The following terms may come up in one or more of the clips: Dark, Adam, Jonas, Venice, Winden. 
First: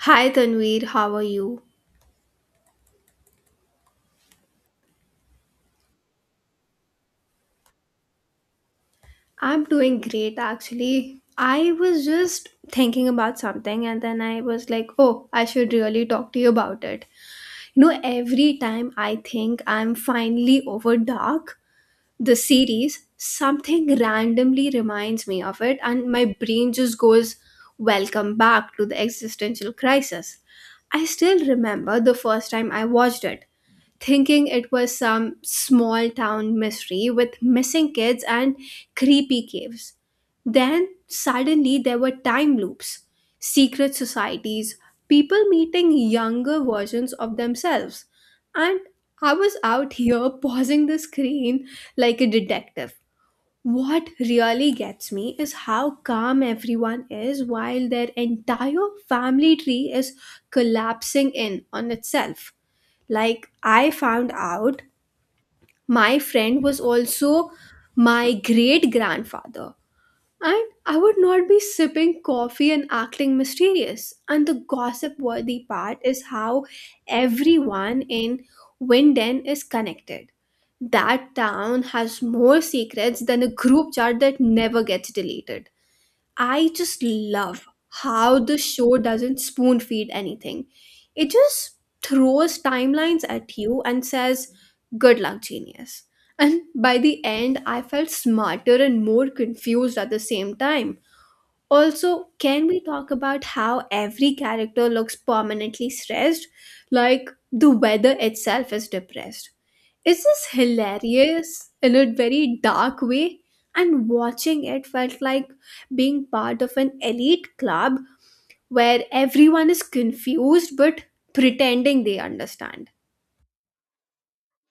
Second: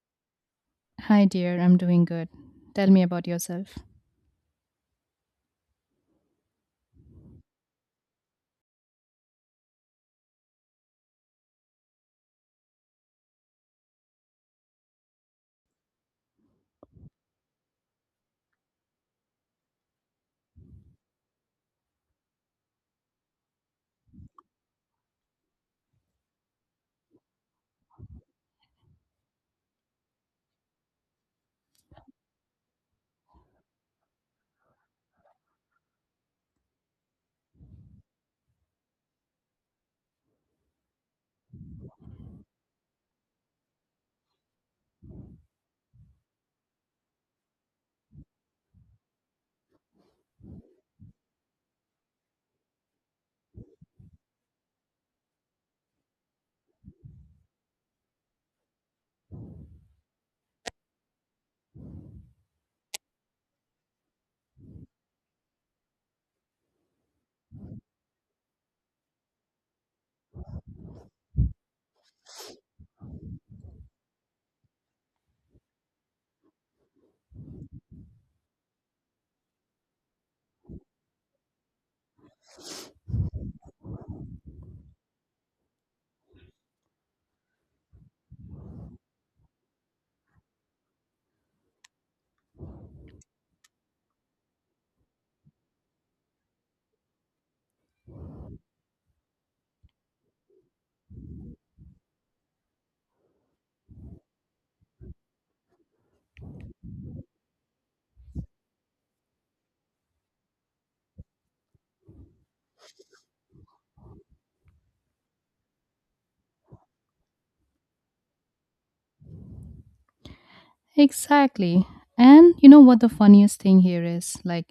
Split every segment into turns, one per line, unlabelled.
Hi Tanveer, how are
Hi, dear.
you?
I'm doing good. Tell me about yourself.
I'm doing great actually. I was just thinking about something and then I was like, oh, I should really talk to you about it. You know, every time I think I'm finally over Dark, the series, something randomly reminds me of it and my brain just goes, welcome back to the existential crisis. I still remember the first time I watched it, thinking it was some small town mystery with missing kids and creepy caves. Then suddenly there were time loops, secret societies, people meeting younger versions of themselves. And I was out here pausing the screen like a detective. What really gets me is how calm everyone is while their entire family tree is collapsing in on itself. Like, I found out my friend was also my great grandfather, and I would not be sipping coffee and acting mysterious. And the gossip worthy part is how everyone in Winden is connected. That town has more secrets than a group chat that never gets deleted. I just love how the show doesn't spoon feed anything. It just throws timelines at you and says, good luck, genius. And by the end, I felt smarter and more confused at the same time. Also, can we talk about how every character looks permanently stressed? Like the weather itself is depressed. It's just hilarious in a very dark way, and watching it felt like being part of an elite club where everyone is confused but
Exactly.
pretending they
And you know
understand.
what the funniest thing here is? Like,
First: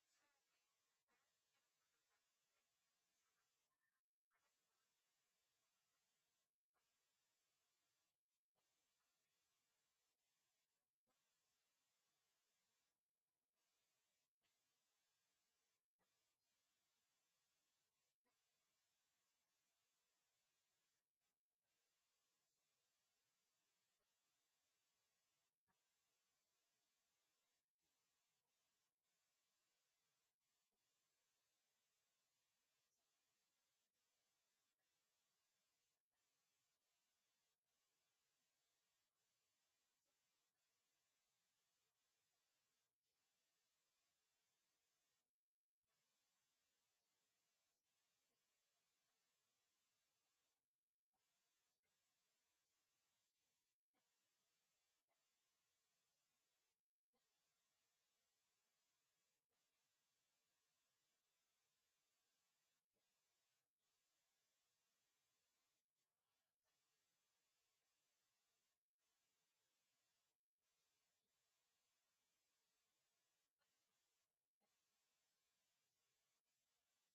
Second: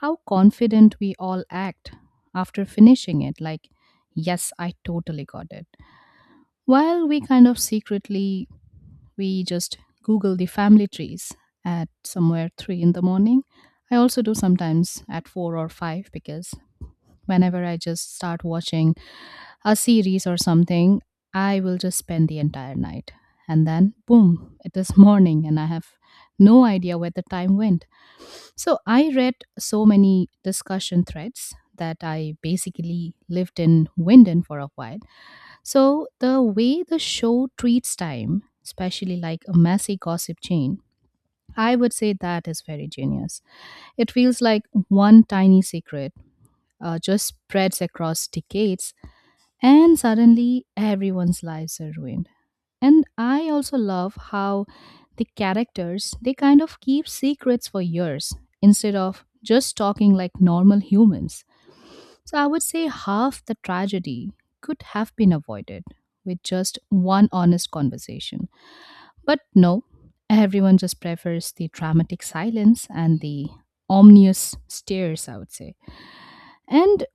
how confident we all act after finishing it. Like, yes, I totally got it. While we kind of secretly, we just Google the family trees at somewhere 3 in the morning. I also do sometimes at 4 or 5 because whenever I just start watching a series or something, I will just spend the entire night. And then, boom, it is morning, and I have no idea where the time went. So I read so many discussion threads that I basically lived in Winden for a while. So the way the show treats time, especially like a messy gossip chain, I would say that is very genius. It feels like one tiny secret just spreads across decades, and suddenly everyone's lives are ruined. And I also love how the characters they kind of keep secrets for years instead of just talking like normal humans. So I would say half the tragedy could have been avoided with just one honest conversation. But no, everyone just prefers the dramatic silence and the ominous stares, I would say. And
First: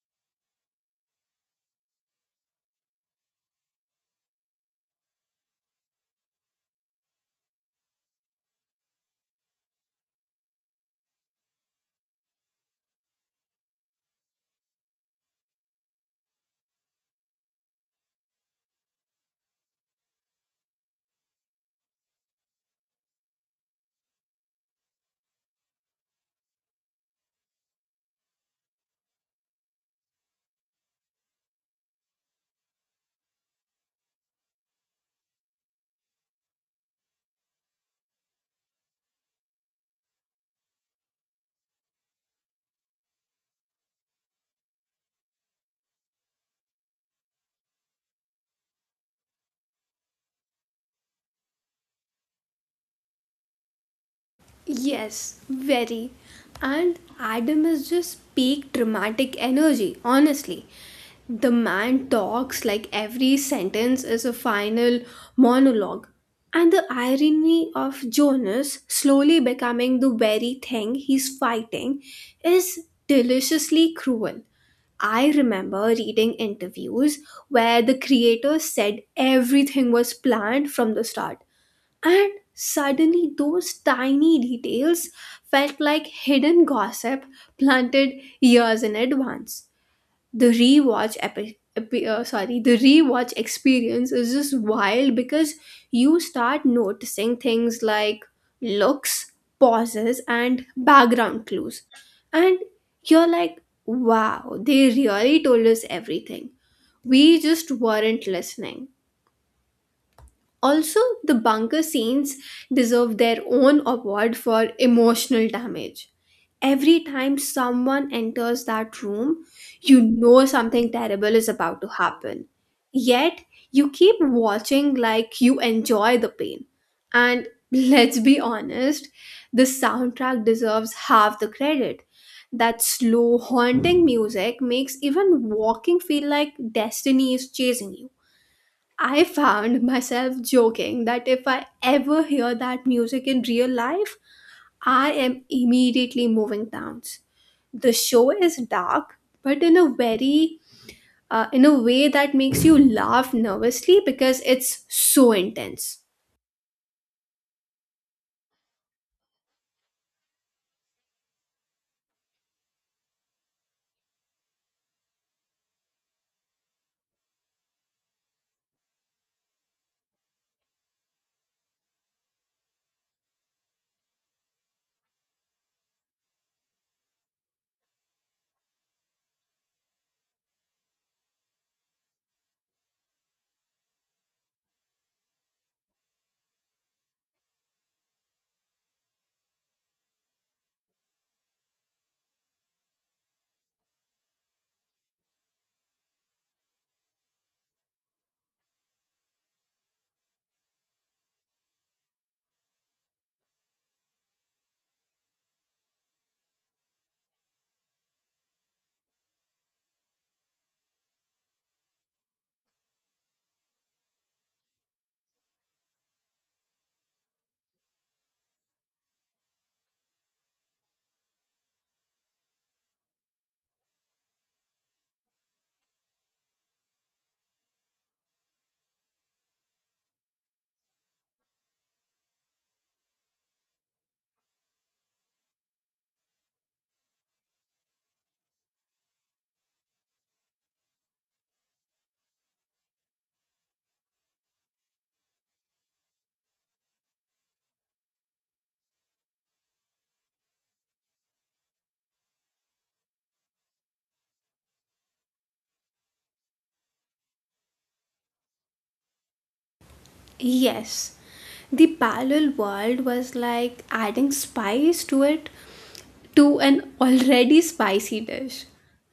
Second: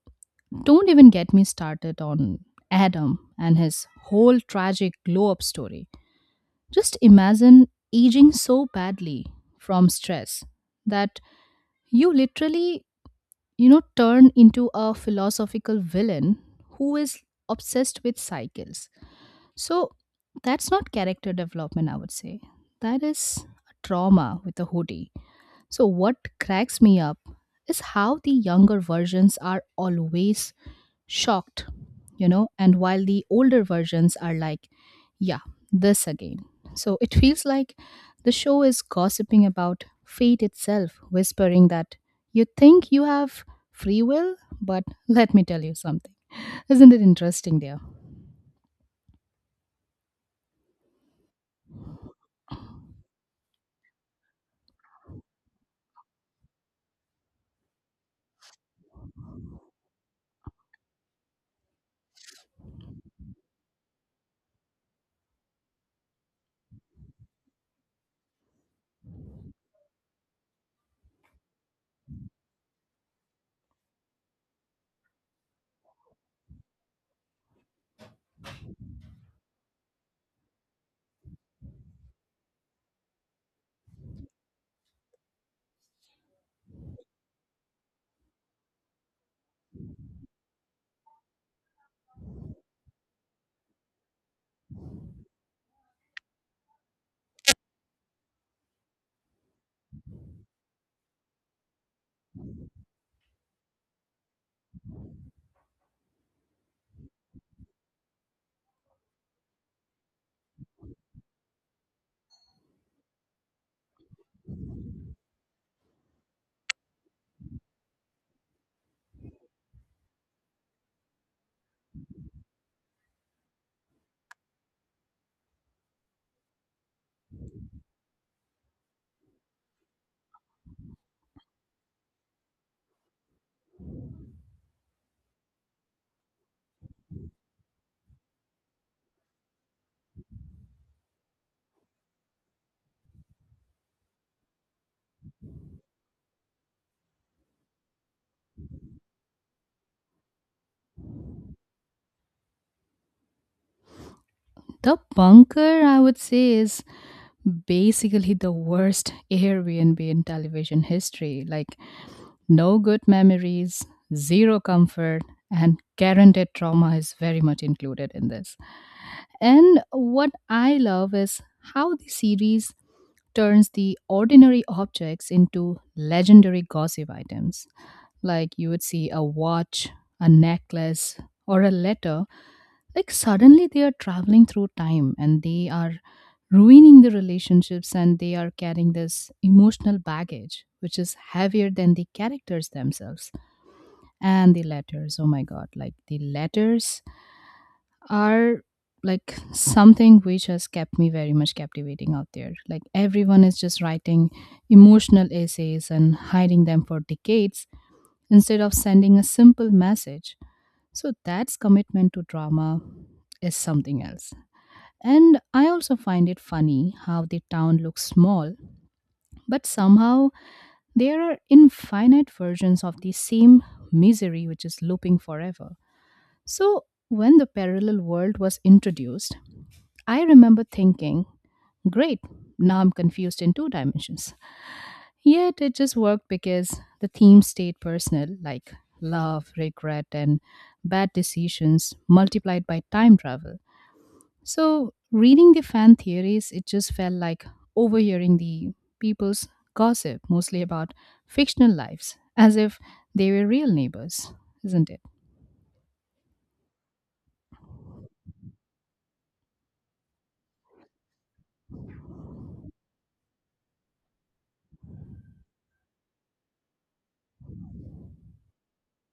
don't even get me started on Adam and his whole tragic glow up story. Just imagine aging so badly from stress that you literally, you know, turn into a philosophical villain who is obsessed with cycles. So that's not character development, I would say. That is a trauma with a hoodie. So what cracks me up is how the younger versions are always shocked, you know, and while the older versions are like, yeah, this again. So it feels like the show is gossiping about fate itself, whispering that you think you have free will, but let me tell you something. Isn't it interesting there?
Yes, very. And Adam is just peak dramatic energy, honestly. The man talks like every sentence is a final monologue. And the irony of Jonas slowly becoming the very thing he's fighting is deliciously cruel. I remember reading interviews where the creators said everything was planned from the start, and suddenly those tiny details felt like hidden gossip planted years in advance. The rewatch epi- epi- sorry, the rewatch experience is just wild because you start noticing things like looks, pauses, and background clues, and you're like, "Wow, they really told us everything. We just weren't listening." Also, the bunker scenes deserve their own award for emotional damage. Every time someone enters that room, you know something terrible is about to happen. Yet, you keep watching like you enjoy the pain. And let's be honest, the soundtrack deserves half the credit. That slow, haunting music makes even walking feel like destiny is chasing you. I found myself joking that if I ever hear that music in real life, I am immediately moving towns. The show is dark, but in a way that makes you laugh nervously because it's
The
so
bunker, I
intense.
would say, is basically the worst Airbnb in television history. Like, no good memories, zero comfort, and guaranteed trauma is very much included in this. And what I love is how the series turns the ordinary objects into legendary gossip items. Like, you would see a watch, a necklace, or a letter, like suddenly they are traveling through time and they are ruining the relationships and they are carrying this emotional baggage which is heavier than the characters themselves. And the letters, oh my god, like the letters are like something which has kept me very much captivating out there. Like everyone is just writing emotional essays and hiding them for decades instead of sending a simple message. So that's commitment to drama is something else. And I also find it funny how the town looks small, but somehow there are infinite versions of the same misery which is looping forever. So when the parallel world was introduced, I remember thinking, great, now I'm confused in two dimensions. Yet it just worked because the theme stayed personal, like love, regret, and bad decisions multiplied by time travel. So, reading the fan theories, it just felt like overhearing the people's gossip, mostly about fictional lives, as if they were real neighbors, isn't it?
Yes, the parallel world was like adding spice to it, to an already spicy dish,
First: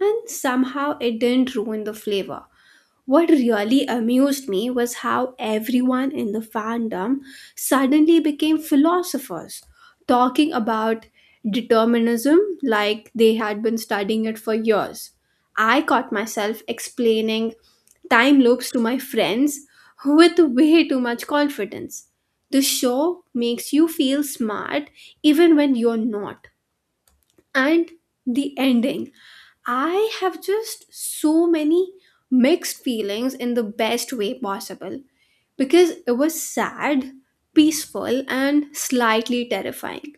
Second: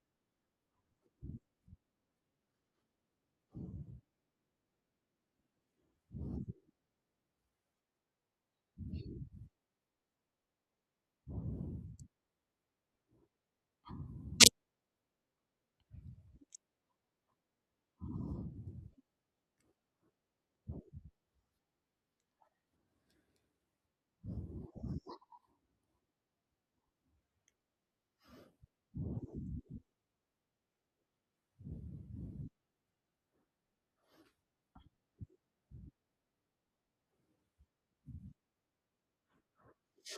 and somehow it didn't ruin the flavor. What really amused me was how everyone in the fandom suddenly became philosophers, talking about determinism like they had been studying it for years. I caught myself explaining time loops to my friends with way too much confidence. The show makes you feel smart even when you're not. And the ending, I have just so many mixed feelings in the best way possible, because it was sad, peaceful, and slightly terrifying.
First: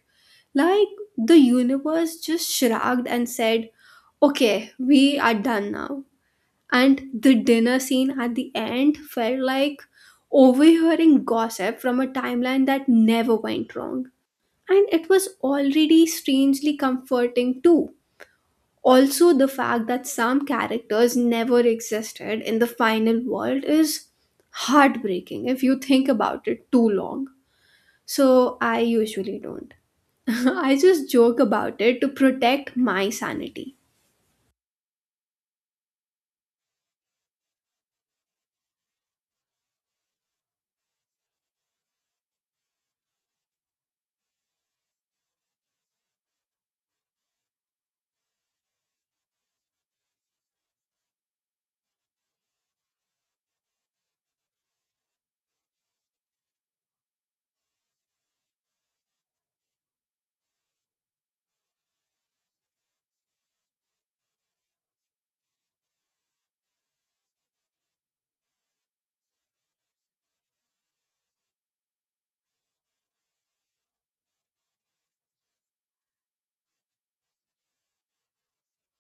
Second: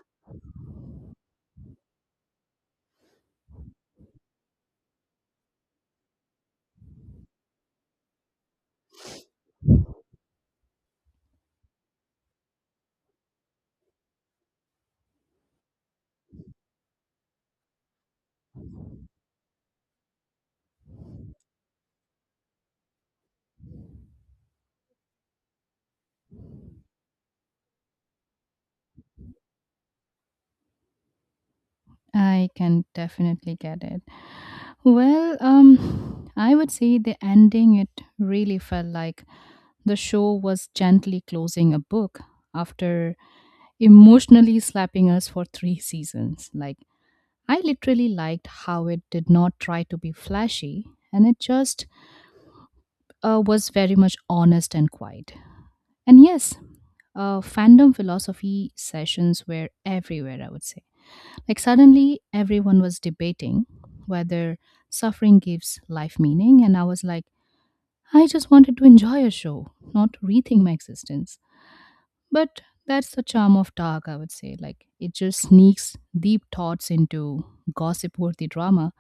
Like the universe just shrugged and said, okay, we are done now. And the dinner scene at the end felt like overhearing gossip from a timeline that never went wrong. And it was already strangely comforting too. Also, the fact that some characters never existed in the final world is heartbreaking if you think about it too long. So, I usually don't. I just joke about it to
I
protect
can
my
definitely
sanity.
get it. Well, I would say the ending, it really felt like the show was gently closing a book after emotionally slapping us for 3 seasons. Like, I literally liked how it did not try to be flashy and it just was very much honest and quiet. And yes, fandom philosophy sessions were everywhere, I would say. Like, suddenly everyone was debating whether suffering gives life meaning, and I was like, I just wanted to enjoy a show, not rethink my existence. But that's the charm of Dark, I would say. Like, it just sneaks deep thoughts into gossip worthy drama.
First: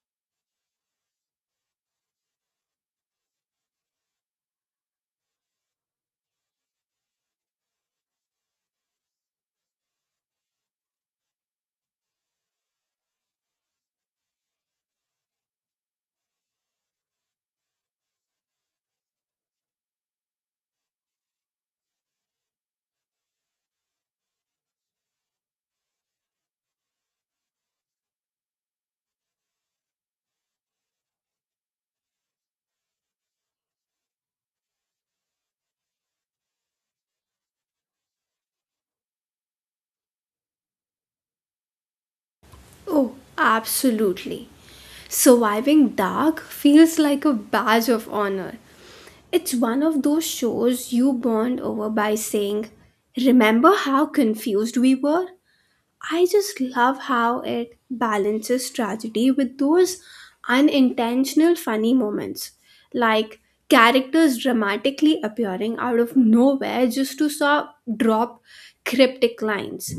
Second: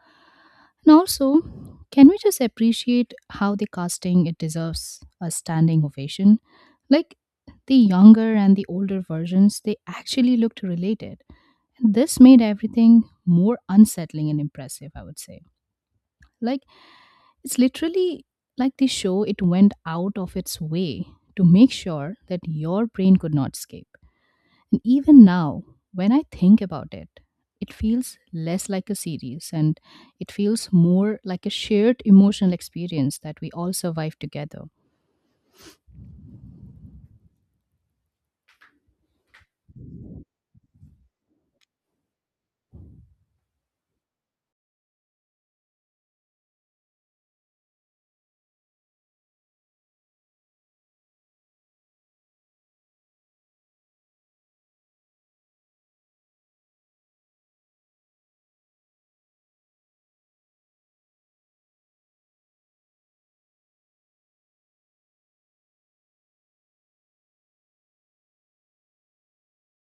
And also, can we just appreciate how the casting it deserves a standing ovation? Like, the younger and the older versions, they actually looked related. And this made everything more unsettling and impressive, I would say. Like, it's literally like the show, it went out of its way to make sure that your brain could not escape. And even now, when I think about it, it feels less like a series and it feels more like a shared emotional experience that we all survive together.
Oh, absolutely. Surviving Dark feels like a badge of honor. It's one of those shows you bond over by saying, remember how confused we were? I just love how it balances tragedy with those unintentional funny moments, like characters dramatically appearing out of nowhere just to drop cryptic lines.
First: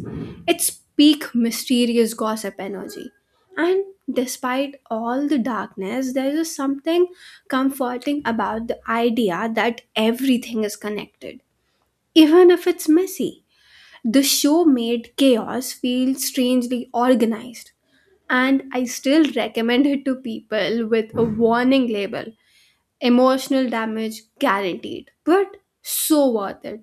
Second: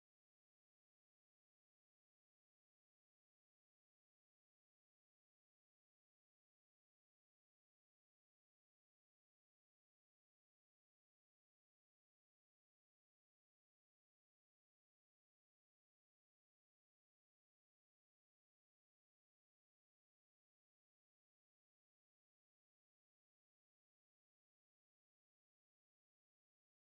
It's peak mysterious gossip energy. And despite all the darkness, there is something comforting about the idea that everything is connected, even if it's messy. The show made chaos feel strangely organized, and I still recommend it to people with a warning label: emotional damage guaranteed. But so worth it.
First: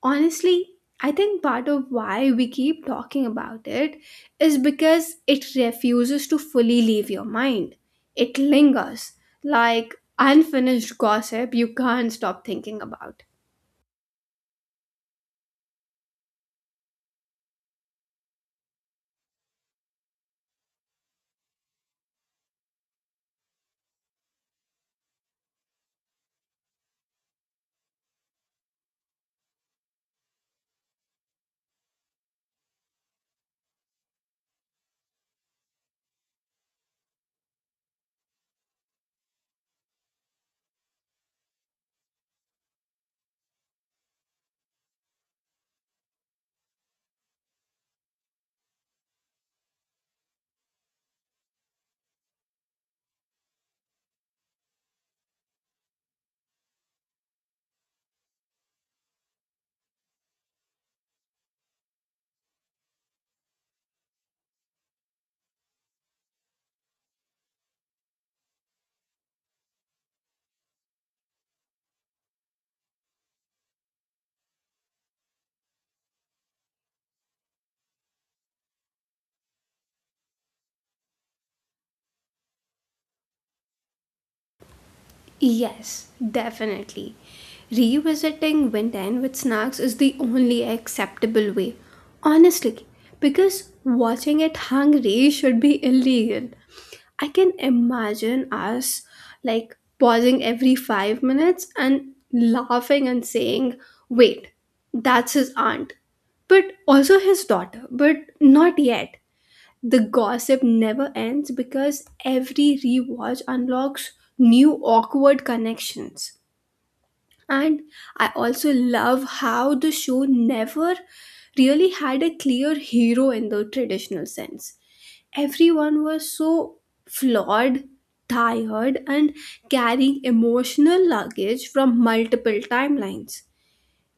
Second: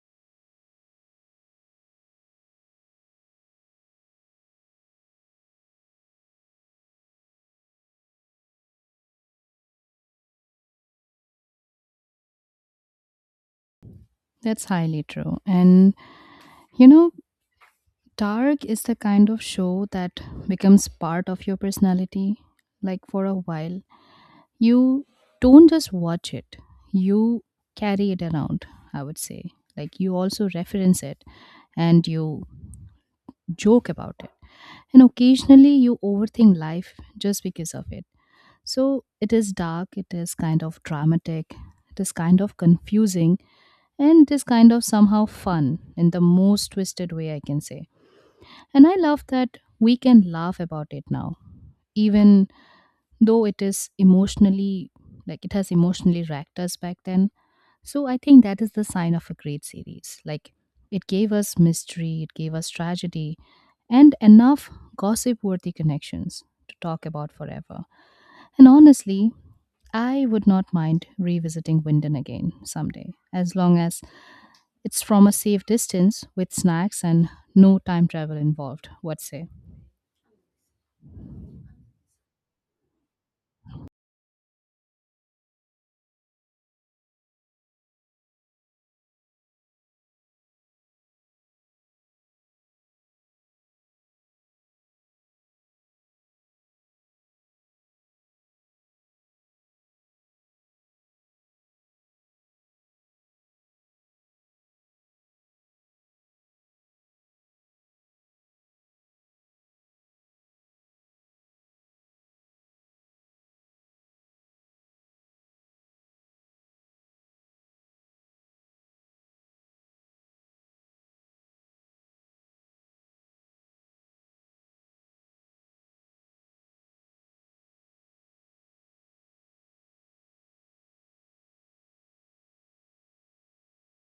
Honestly, I think part of why we keep talking about it is because it refuses to fully leave your mind. It lingers like unfinished gossip you can't stop thinking about.
That's highly true. And you know, Dark is the kind of show that becomes part of your personality. Like for a while, you don't just watch it, you carry it around, I would say. Like you also reference it and you joke about it and occasionally you overthink life just because of it. So it is dark, it is kind of dramatic, it is kind of confusing, and it is kind of somehow fun in the most twisted way I can say. And I love that we can laugh about it now, even though it is emotionally like it has emotionally racked us back then. So I think that is the sign of a great series. Like, it gave us mystery, it gave us tragedy, and enough gossip worthy connections to talk about forever. And honestly, I would not mind revisiting Winden again someday as long as it's from a safe distance with snacks and no time travel involved. What say?
Yes, definitely. Revisiting Winten with snacks is the only acceptable way. Honestly, because watching it hungry should be illegal. I can imagine us like pausing every 5 minutes and laughing and saying, wait, that's his aunt, but also his daughter, but not yet. The gossip never ends because every rewatch unlocks new awkward connections. And I also love how the show never really had a clear hero in the traditional sense. Everyone was so flawed, tired, and carrying emotional luggage from multiple timelines.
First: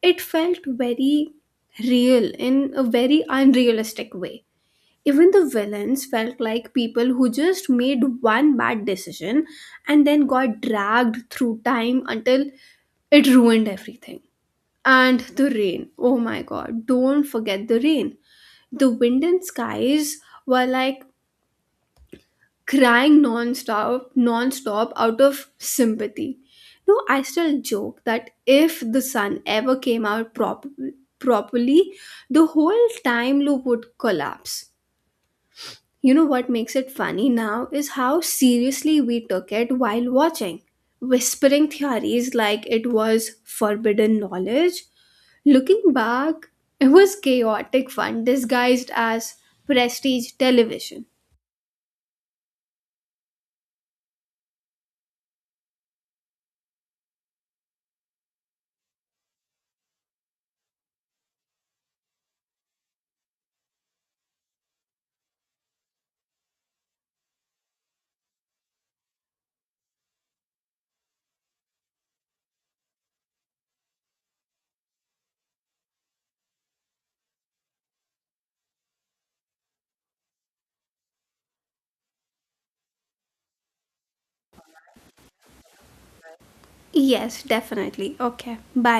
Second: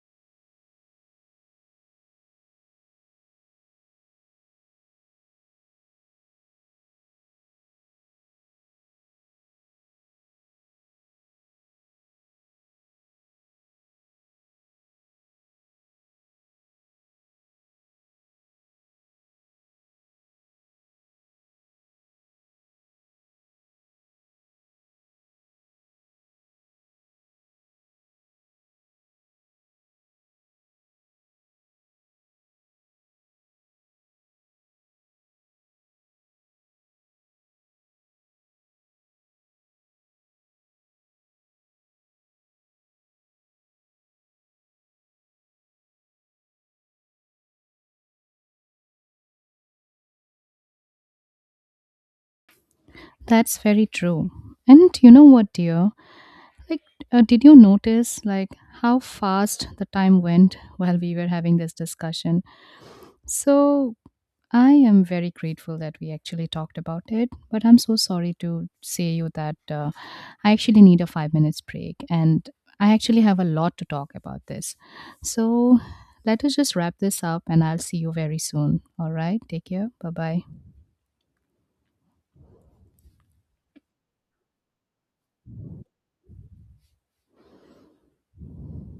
It felt very real in a very unrealistic way. Even the villains felt like people who just made one bad decision and then got dragged through time until it ruined everything. And the rain. Oh my god, don't forget the rain. The wind and skies were like crying non-stop, non-stop out of sympathy. No, I still joke that if the sun ever came out properly, the whole time loop would collapse. You know what makes it funny now is how seriously we took it while watching, whispering theories like it was forbidden knowledge. Looking back, it was chaotic fun disguised as prestige television.
That's very true. And you know what, dear, like, did you notice like how fast the time went while we were having this discussion? So I am very grateful that we actually talked about it, but I'm so sorry to say you that I actually need a 5 minutes break, and I actually have a lot to talk about this. So let us just wrap this up, and I'll see you very soon. All right, take care. Bye bye.
Yes, definitely. Okay, bye.